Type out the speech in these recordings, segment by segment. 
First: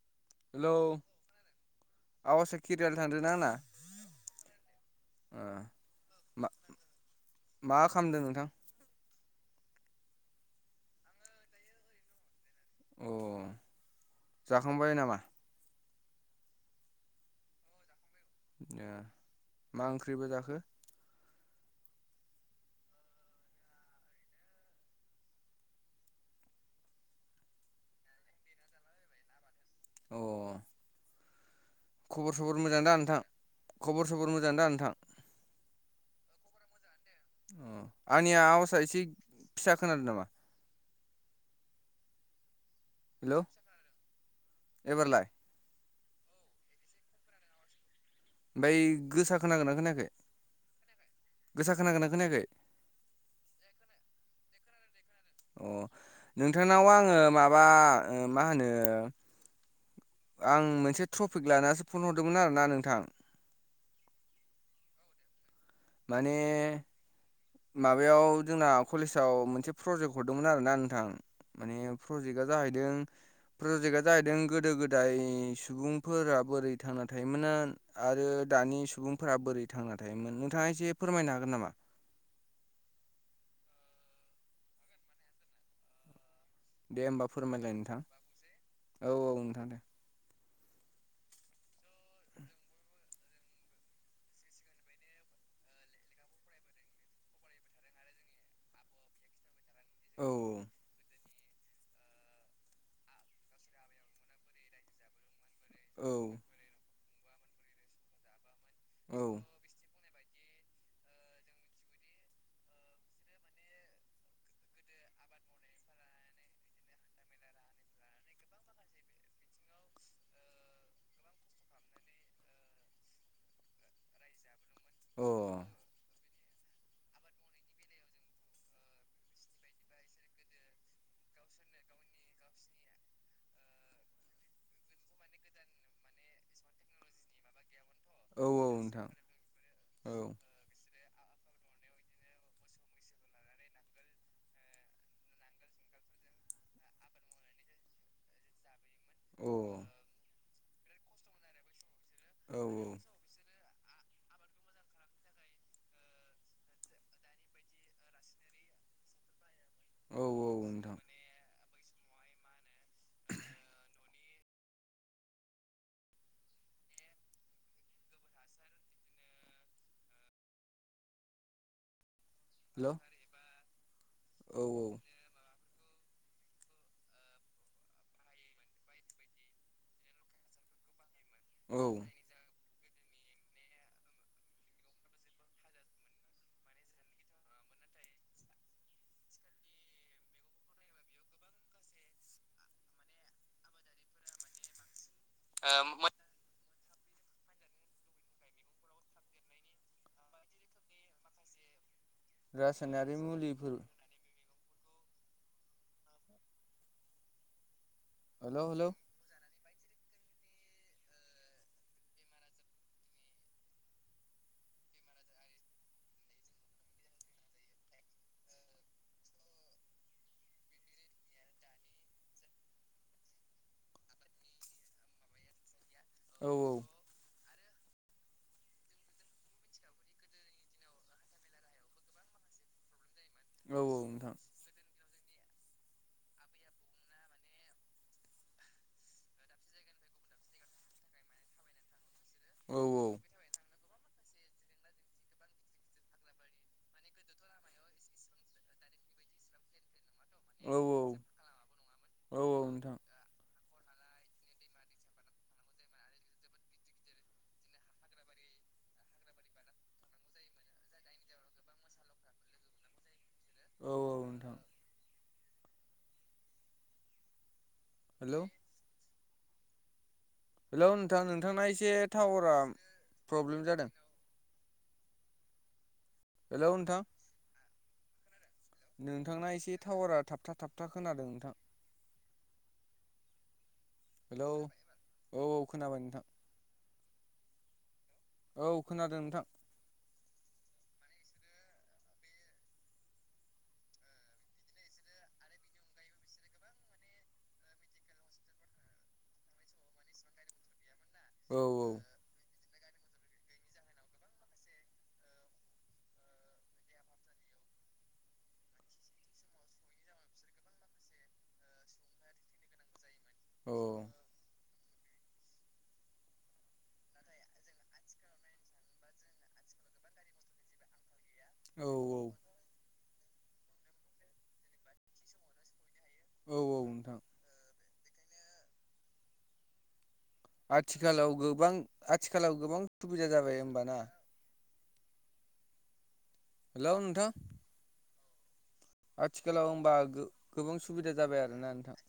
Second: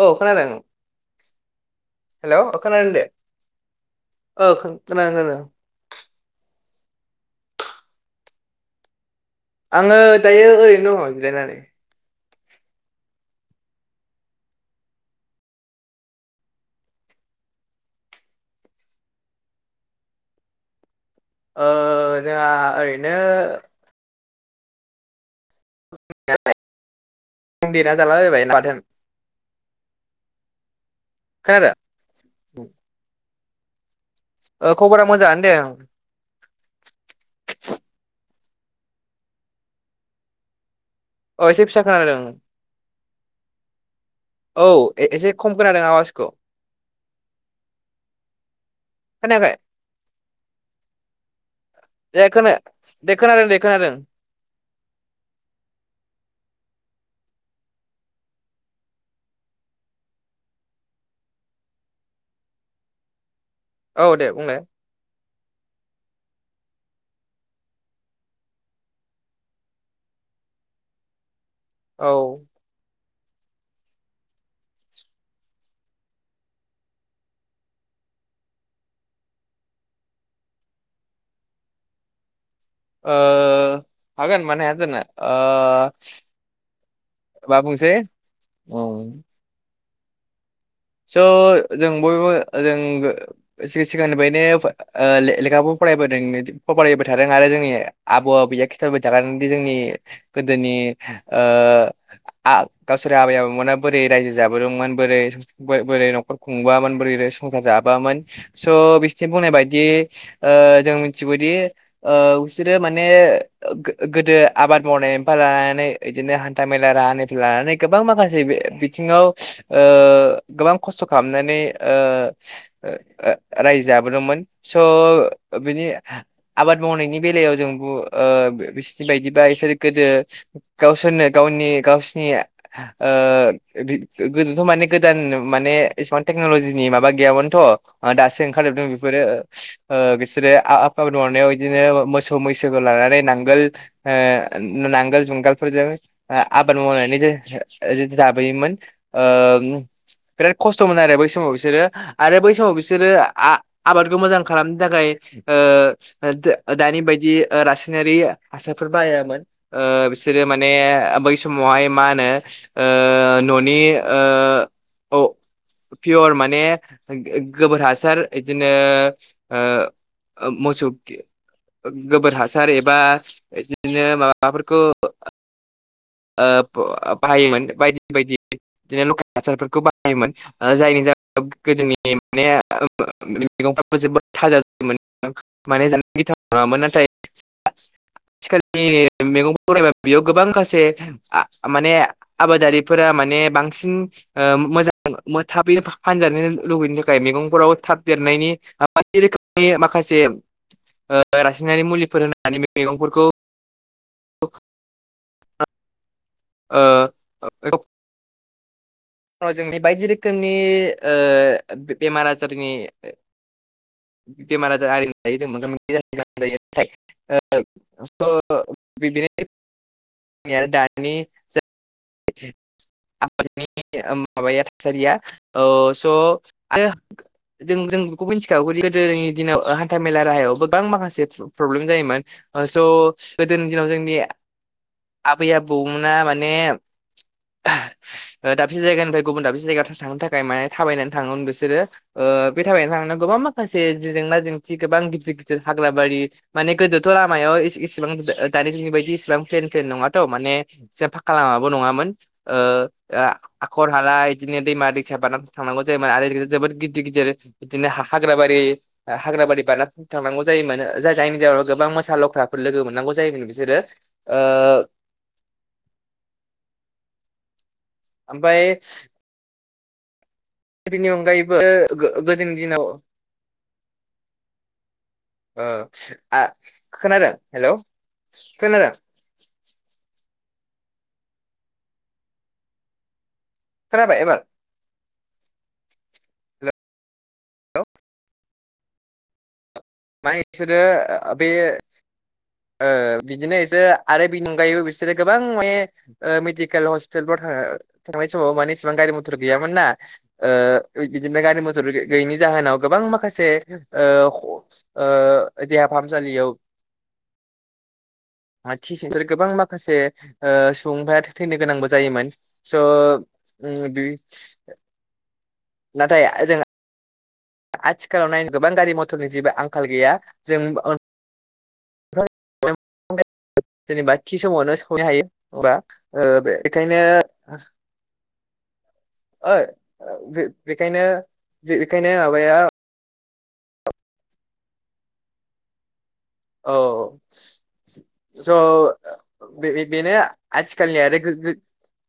औ खोनादों। Hello hello आवासा औ खोनादों किरियाल दे थांदोंना आंना? ओ खोनादो खोनादों। मा मा खामदों नोंथां? आंङो दायो ओरैनो दङ जिरायनानै। अ जाखांबाय नामा? ए मा ओंख्रिबो जाखो? ओ जोंहा ओरैनो [inaudible] देना जाला जालाबायबाय [unintelligible] अ खोनादों खबर सबर मोजां दा नोंथां? खबर सबर मोजां दा ओ नोंथां खबरा मोजाङानो दे। अ आंनिया आवसा एसे फिसा खोनादों नामा? अ एसे फिसा खोनादों। हेल'। औ ए-एसे खम खोनादों आवाजखौ। ओमफ्राय गोसा खोनायाखै खोनागोनना खोनायाखै? गोसा खोनागोना दे खोनायाखै खोना दे खोनादों दे खोनादों। अ नोंथांनाव आंङो माबा ओ मा होनो आं मोनसे ट्रफिक लानानैसो फन हरदोंमोन आरोना नोंथां। औ दे बुंलाय। माने माबायाव जोंना कलेजाव मोनसे प्रजेक्ट हरदोंमोन आरोना नोंथां। माने औ प्रजेक्टा जाहैदों प्रजेक्टआ जाहैदों गोदो गोदाय सुबुंफोरा बोरै थांना थायोमोन आ आ आरो दानि सुबुंफोरा बोरै थांना थायोमोन नोंथाङा एसे फोरमायनो हागोन नामा? ओ हागोन मानो हायाजानो। ओ दे होमबा माबा फोरमायलाय बुंसै नोंथां औ औ नोंथां दे। स' जों बयबो जों गो सि-सिगांनिफ्रायनो ओ ले-लेखाखौ फरायबोदों फरायबाय थादों आरो जोंनि आबौ आबौया खिन्थाबोबाय थाखादोंदि जोंनि औ गोदोनि ओ आ गावसोर आबै आबौमोना बोरै रायजो जाबोदोंमोन बोरै बोरै औ न'खर खुंबोआमोन बोरै संसार जाबोयामोन स' बिसोरनि बुंनाय बायदियै ओ जों मिथिगौदि ओ बिसोरो माने गो-गोदो आबाद मावनाय फ्राय लानानै इदिनो हान्था मेला राहानिफ्राय लानानै गोबां माखासे बि-बिथिङाव ओ गोबां खस्थ' खालामनानै ओ ओ ओ रायजो जाबोदोंमोन। स' औ बिनि आबाद मावनायनि बेलायाव जों बु ओ [unintelligible] बिसोरनि बायदिबा बिसोर गोदो गावसोरनो गाव [unintelligible] गावसिनि ओ [unintelligible] गोदोथ' माने गो दान माने इसेबां टेकनल'जिनि माबा गैयामोनथ'। अ दासो औ औ ओंखारजोबदों नोंथां बेफोरो औ ओ बिसोरो [unintelligible] [unintelligible] मावनायाव इदिनो मोसौ मैसोखौ लानानै नांगोल ओ नांगोल जुंगालफोरजों आ आबाद मावनानै [unintelligible] जाबोयोमोन। अ औ ओम बिराद खस्थ'मोन आरो बै समाव बिसोरो आरो बै औ समाव बिसोरो आ आबादखौ मोजां खालामनो थाखाय ओ ओ दा दानि बायदि ओ रासायनारि हासार बायामोन ओ औ बिसोरो औ माने नोंथां बै समावहाय मा होनो ओ न'नि बे ओ औ पियर माने गो-गोबोर हासार इदिनो ओ ओ मोसौ [unintelligible] गोबोर हासार हेल' औ एबा इदिनो माबाफोरखौ औ [unintelligible] बाहायोमोन बायदि बायदि बिदिनो लकेल हासारफोरखौ बाहायोमोन ओ जायनि जा [unintelligible] औ गोदोनि [unintelligible] [unintelligible] मैगंफोराबो जोबोद थाजा जायोमोन [unintelligible] नङामोन। नाथाय [inaudible] आथिखालनि मैगं फोरखौ [unintelligible] बेयाव गोबां [unintelligible] [unintelligible] माने आबादारिफोरा माने बांसिन ओ मोजा [unintelligible] फानजानो लुबैनो थाखाय मैगंफोराव थाब देरनायनि बायदि रोखोमनि माखासे ओ रासायनारि मुलिफोर होनानै रासायनारि मैगंफोरखौ मुलिफोर ओ [unintelligible] हेलौ हेलौ। [unintelligible] बायदि रोखोमनि ओ बेमार आजारनि बिमार आजार आरिनिफ्राय [unintelligible] [unintelligible] [unintelligible] ओ माबाया थासारिया ओ स' औ आरो जों जों बेखौ मिनथिखागौ दि गोदोनि दिनाव ओ हान्था मेला राहायावबो गोबां माखासे प्र-प्रब्लेम जायोमोन। स' गोदोनि औ दिनाव औ जोंनि नोंथां आबै आबौमोना माने [unintelligible] दाबसे जायगानिफ्राय गुबुन दाबसे जायगायाव था-था-थांनो थाखाय माने थाबायनानै थाङोमोन बिसोरो। ओ बे औ औ थाबायनो थांनो गोबां माखासे जेंना जेंथि गोबां गिदिर गिदिर हाग्राबारि माने गोदोथ' लामायाव एसे- एसेबां दानि जोंनि बायदि इसिबां प्लेन प्लेन नङाथ' माने औ औ जे फाकाबो नङामोन औ ओ औ नोंथां हाखर हाला इदिनो दैमा दैसा बारनानै थांनांगौ जायोमोन आरो जोबोद गिदिर गिदिर बिदिनो हा खाग्राबो बारि आ हाग्राबारि बारना थांनांगौ जायोमोन। [unintelligible] जायनि जाहोनाव गोबां मोसा लख्राफोर लोगो मोननांगौ जायोन बिसोरो औ औ ओ नोंथां हेलौ ओमफाय हेलौ नोंथां अनगायैबो नोंथांना एसे गोदोनि टावारा दिनाव फ्रब्लेम जादों। ओ आ हेलौ नोंथां खोनादों हेलौ। खोनादों नोंथांना एसे टावारा थाबथा थाबथा खोनादों नोंथां। खोनाबाय एबार हेलौ औ औ खोनाबाय नोंथां। औ खोनादों नोंथां। मानि इसोरो आ बे बिदिनो एसोर आरो बिनि अनगायैबो बिसोरो गोबां माने ओ मेडिकेल हस्पिटालफोराव थांनाय समाव माने इसिबां गारि मथर गैयामोन ना बिदिनो औ गारि मथर गैयैनि जाहोनाव गोबां माखासे ओ ओ देहा फाहामसालियाव [inaudible] थि गोबां माखासे सुबुंफोरा थैनो गोनांबो जायोमोन स' औ [unintelligible] नाथाय जों आथिखालाव नायनो गोबां गारि मथरनि जेबो आंखाल गैया जों औ औ जेनेबा थि समावनो सैनो हायो होनबा ओ औ औ बेनिखायनो नोंथां ओइ बेखायनो आथिखालाव गोबां बेखायनो माबाया आथिखालाव गोबां सुबिदा जाबाय होमबाना हेल' औ नोंथां आथिखालाव होमबा बेनो गोबां आथिखालनि सुबिदा आरो जाबाय आरोना नोंथां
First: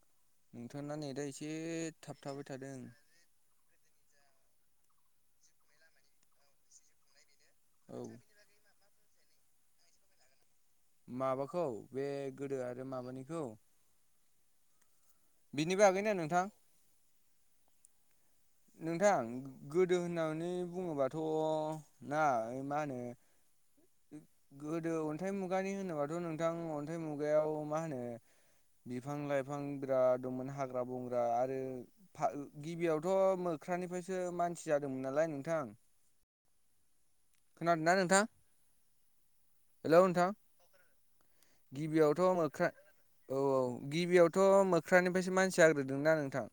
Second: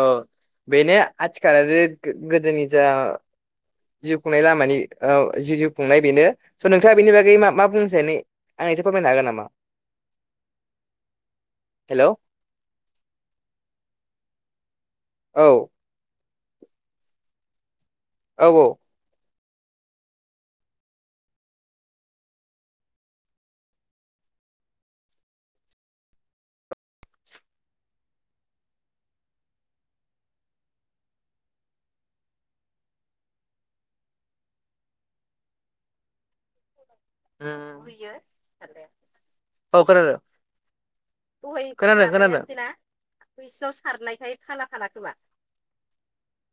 औ नोंथांना बेनो नेटआ एसे आथिखाल आरो थाबथाबाय गोदोनि थादों जा जिउ खुंनाय लामानि जि जिउ खुंनाय बेनो स' नोंथाङा बेनि बागै मा मा औ बुंनोसै न आंनि बुंनो हागोन नामा माबाखौ हेल' बे औ गोदो आरो माबानिखौ औ बिनिबो आगैनि नोंथां औ नोंथां गोदो होननानै बुङोबाथ' ना मा होनो गोदो अन्थाइ मुगानि होनोबाथ' नोंथां अन्थाइ मुगायाव मा होनो बिफां लाइफां बिराद दंमोन हाग्रा बंग्रा आरो गिबियावथ' खख्रानिफ्रायसो मानसि जादोंमोन नालाय नोंथां खोनादोंना नोंथां [unintelligible] औ हेलौ खोनादों नोंथां खोनादों गिबियावथ' खोनादों मोख्रा औ औ गिबियावथ' मोख्रानिफ्रायसो मानसि जाग्रोदोंना नोंथां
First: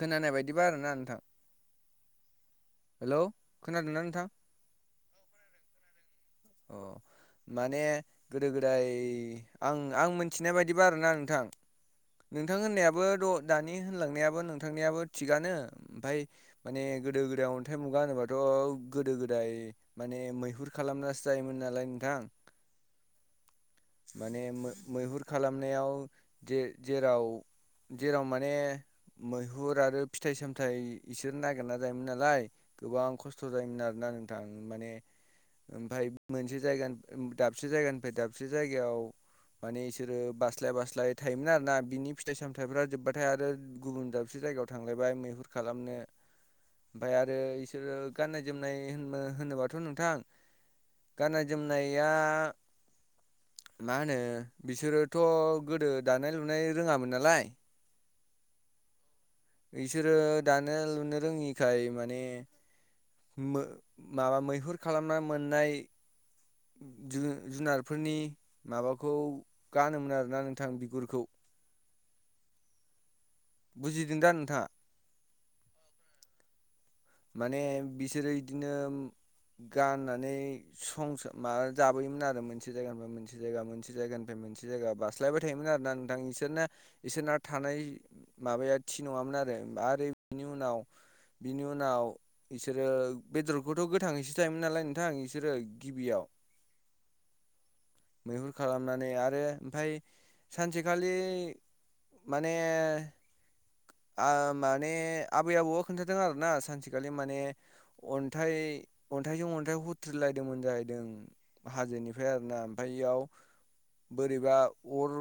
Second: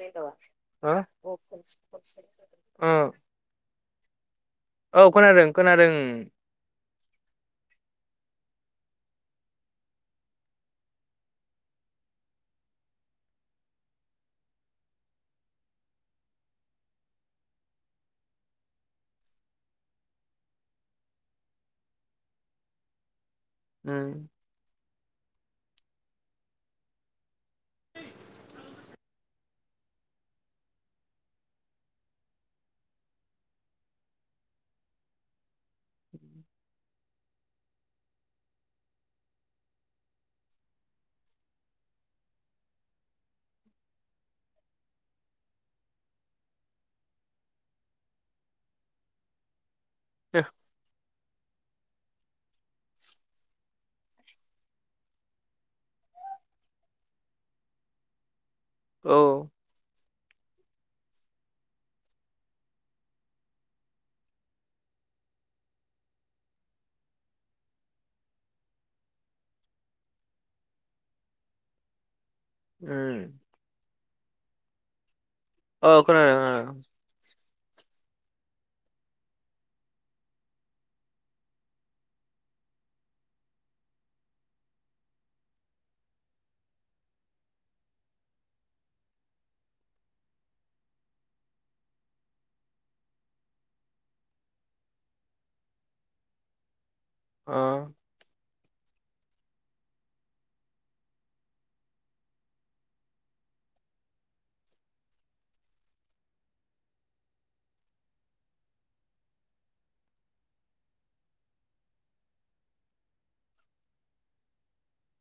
खोनानाय बायदिबा आरोना नोंथां हेलौ खोनादोंना नोंथां औ खोनादों खोनादों उम अ माने गोदो गोदाय आं आं मिथिनाय बायदिबा आरोना नोंथां नोंथां होननायाबो' दानि होनलांनायाबो नोंथांनियाबो थिगानो ओमफाय माने गोदो गोदाय अन्थाइ मुगा होनोबाथ' गोदो गोदाय माने मैहुर खालामनासो जायोमोन नालाय नोंथां उम माने मैहुर खालामनायाव जे जेराव जेराव माने मैहुर आरो फिथाइ सामथायाइ इसोर नागिरना जायोमोन नालाय गोबां खस्थ' जायोमोन आरो ना ना नोंथां माने ओमफ्राय मोनसे जायगानि दाबसे जायगानिफ्राय दाबसे जायगायाव माने इसोरो बास्लाय बास्लाय थायोमोन आरो ना बिनि फिथाइ सामथायाइफ्रा जोब्बाथाय आरो गुबुन दाबसे जायगायाव थांलायबाय मैहुर खालामनो ओमफाय आरो इसोरो गाननाय जोमनाय होन होनोबाथ' नोंथां गाननाय जोमनाया [unintelligible] मा होनो बिसोरोथ' गोदो दानाय लुनाय रोङामोन नालाय औ इसोरो दानो लुनो रोङिखाय माने मो- माबा मैहुर खालामना नाय जु जुनारफोरनि माबाखौ गानोमोन आरोना नोंथां बिगुरखौ उम बुजिदों दा नोंथाङा? औ खोनादों माने बिसोरो बिदिनो गाननानै संस माबा जाबोयोमोन आरो मोनसे जायगानिफ्राय मोनसे जायगा मोनसे जायगानिफ्राय मोनसे जायगा बास्लायबाय थायोमोन आरोना नोंथां इसोरना इसोरना थानाय माबाया थि नङामोन आरो आरो आरो बिनि उनाव बिनि उनाव नाव बिसोरो बेदरखौथ' गोथाङैसो जायोमोन नालाय नोंथां बिसोरो गिबियाव [inaudible] अ मैहुर खालामनानै आरो ओमफफ्राय सानसेखालि माने आ माने आबै आबौआ खोन्थादों आरोना सानसेखालि माने अन्थाइ अन्थाइजों अन्थाइ हुथ्रिलायदोंमोन जाहैदों हाजोनिफ्राय आरो ना ओमफफ्राय इयाव बोरैबा अर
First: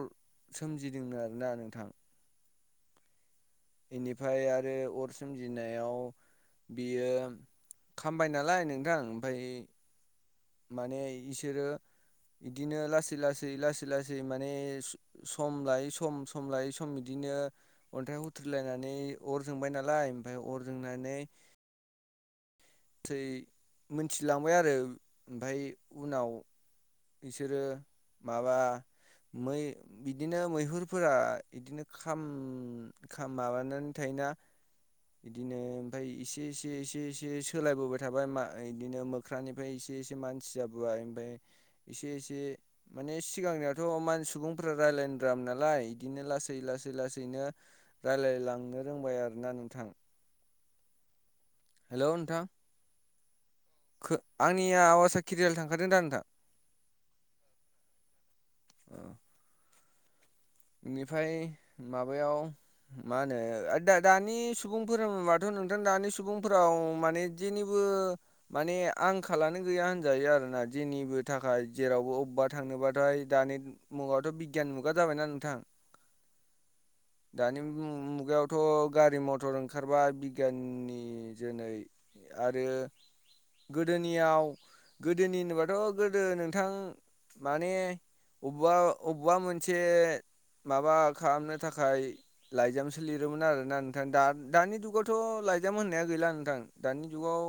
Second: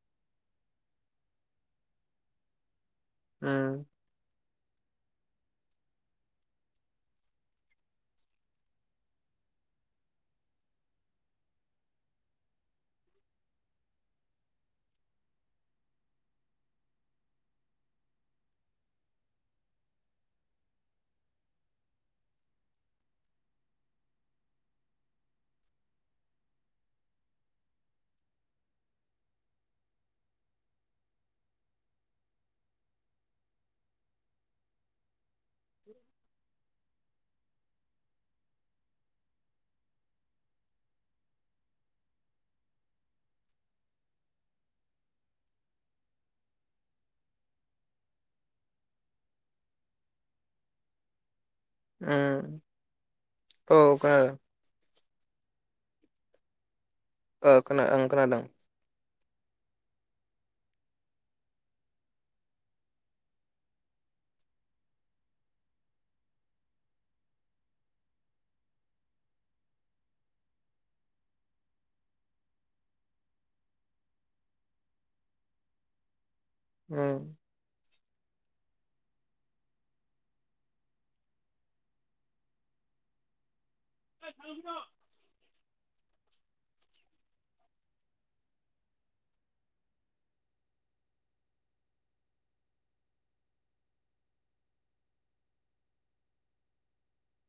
सोमजिदोंनोन आरोना नोंथां उम बेनिफ्राय आरो अर सोमजिनायाव बियो खामबाय नालाय नोंथां ओमफफ्राय माने इसोरो बिदिनो लासै लासै लासै लासै माने सम लायै सम सम लायै सम बिदिनो बिदिनो अन्थाइ हुथ्रलायनानै अर जोंबाय नालाय ओमफफ्राय अर जोंनानै [inaudible] थै मिथिलांबाय आरो ओमफफ्राय उनाव बिसोरो माबा मै बिदिनो मैहुरफोरा बिदिनो खाम खाम माबानानै थायोना बिदिनो ओमफफ्राय एसे एसे एसे एसे सोलायबोबाय थाबाय आ बिदिनो मोख्रानिफ्राय एसे एसे मानसि जाबोबाय ओमफफ्राय एसे एसे माने सिगांनियावथ' मान सुबुंफोरा रायलायनो नालाय बिदिनो लासै लासै लासै लासैनो रायलायलांनो रोंबाय आरोना नोंथां हेल' नोंथां उम औ खो खोनादों आंनिया आवासा केरियाल थांखादों दा नोंथां ओ खोना ओं खोनादों बेनिफ्राय माबायाव मा होनो दा दानि सुबुंफोरा माथ' नोंथां दानि सुबुंफोराव माने जेनिबो माने आंखालानो गैया होनजायो आरो ना जेनिबो थाखाय जेरावबो अबबा थांनोबाथाय दानि मुगायावथ' बिगियान मुगा जाबायना नों थां उम दानि उम मुगायावथ' गारि मथर ओंखारबा बिगियाननि जोनै आरो गोदोनियाव गोदोनि होनोबाथ' गोदो नोंथां माने अबबा अबेबा मोनसे माबा खालामनो थाखाय लाइजामसो लिरोमोन आरोना नोंथां दा दानि जुगावथ' लाइजामोन होननाया गैला नोंथां दानि जुगाव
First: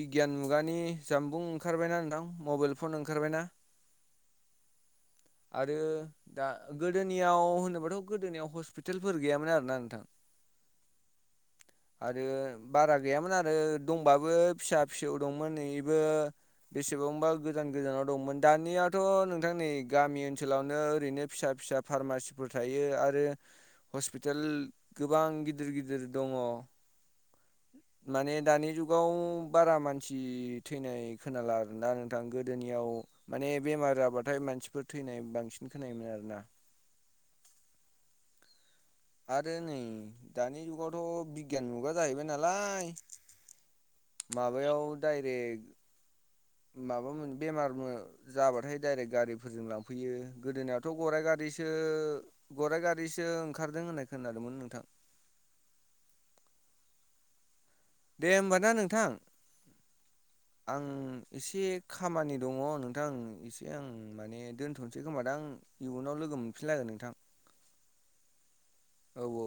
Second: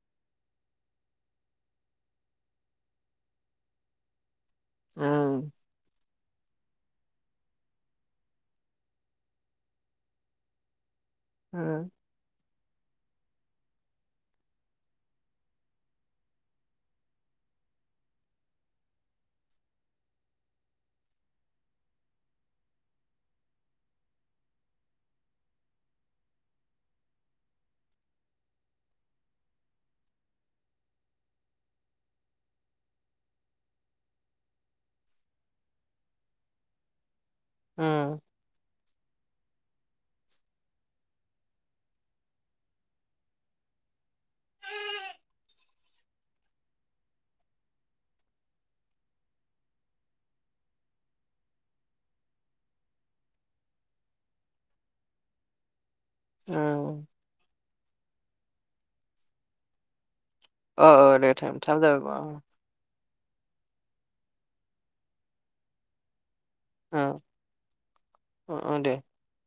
बिगियान मुगानि जामबुं ओंखारबायना नोंथां मबाइल फन ओंखारबायना [inaudible] ओम आरो दा गोदोनियाव होनोबाथ' गोदोनियाव हस्पितालफोर गैयामोन आरोना नोंथां उम आरो बारा गैयामोन आरो आरो दंबाबो फिसा फिसौ दंमोन नैइबो बेसेबांबा गोजान गोजानाव दंमोन दानियाथ' नोंथां नै गामि ओनसोलावनो ओरैनो फिसा फिसा फार्मासिफोर थायो आरो हस्पिटाल गोबां गिदिर गिदिर दङ माने दानि जुगाव बारा मानसि थैनाय खोनाला आरोना नोंथां गोदोनियाव माने बेमार जाबाथाय मानसिफोर थैनाय बांसिन खोनायोमोन आरोना। ओम। आरो नै दानि जुगावथ' बिगियान मुगा जाहैबाय नालाय माबायाव डाइरेक्ट माबामोन बेमारफोर जाबाथाय डायरेक्ट गारिफोरजों लांफैयो गोदोनायावथ' गराइ गा गारिसो गराइ गारिसो ओंखारदों होननाय खोनादोंमोन नोंथां। ओं। दे होमबा ना नोंथां ओ आं दे टाइम एसे टाइम खामानि जाबाय दङ नों थां एसे आं माने दोनथ'नोसै खोमा दा आं इयुनाव लोगो मोन फिनलायगोन नोंथां ओ ओ दे औ औ।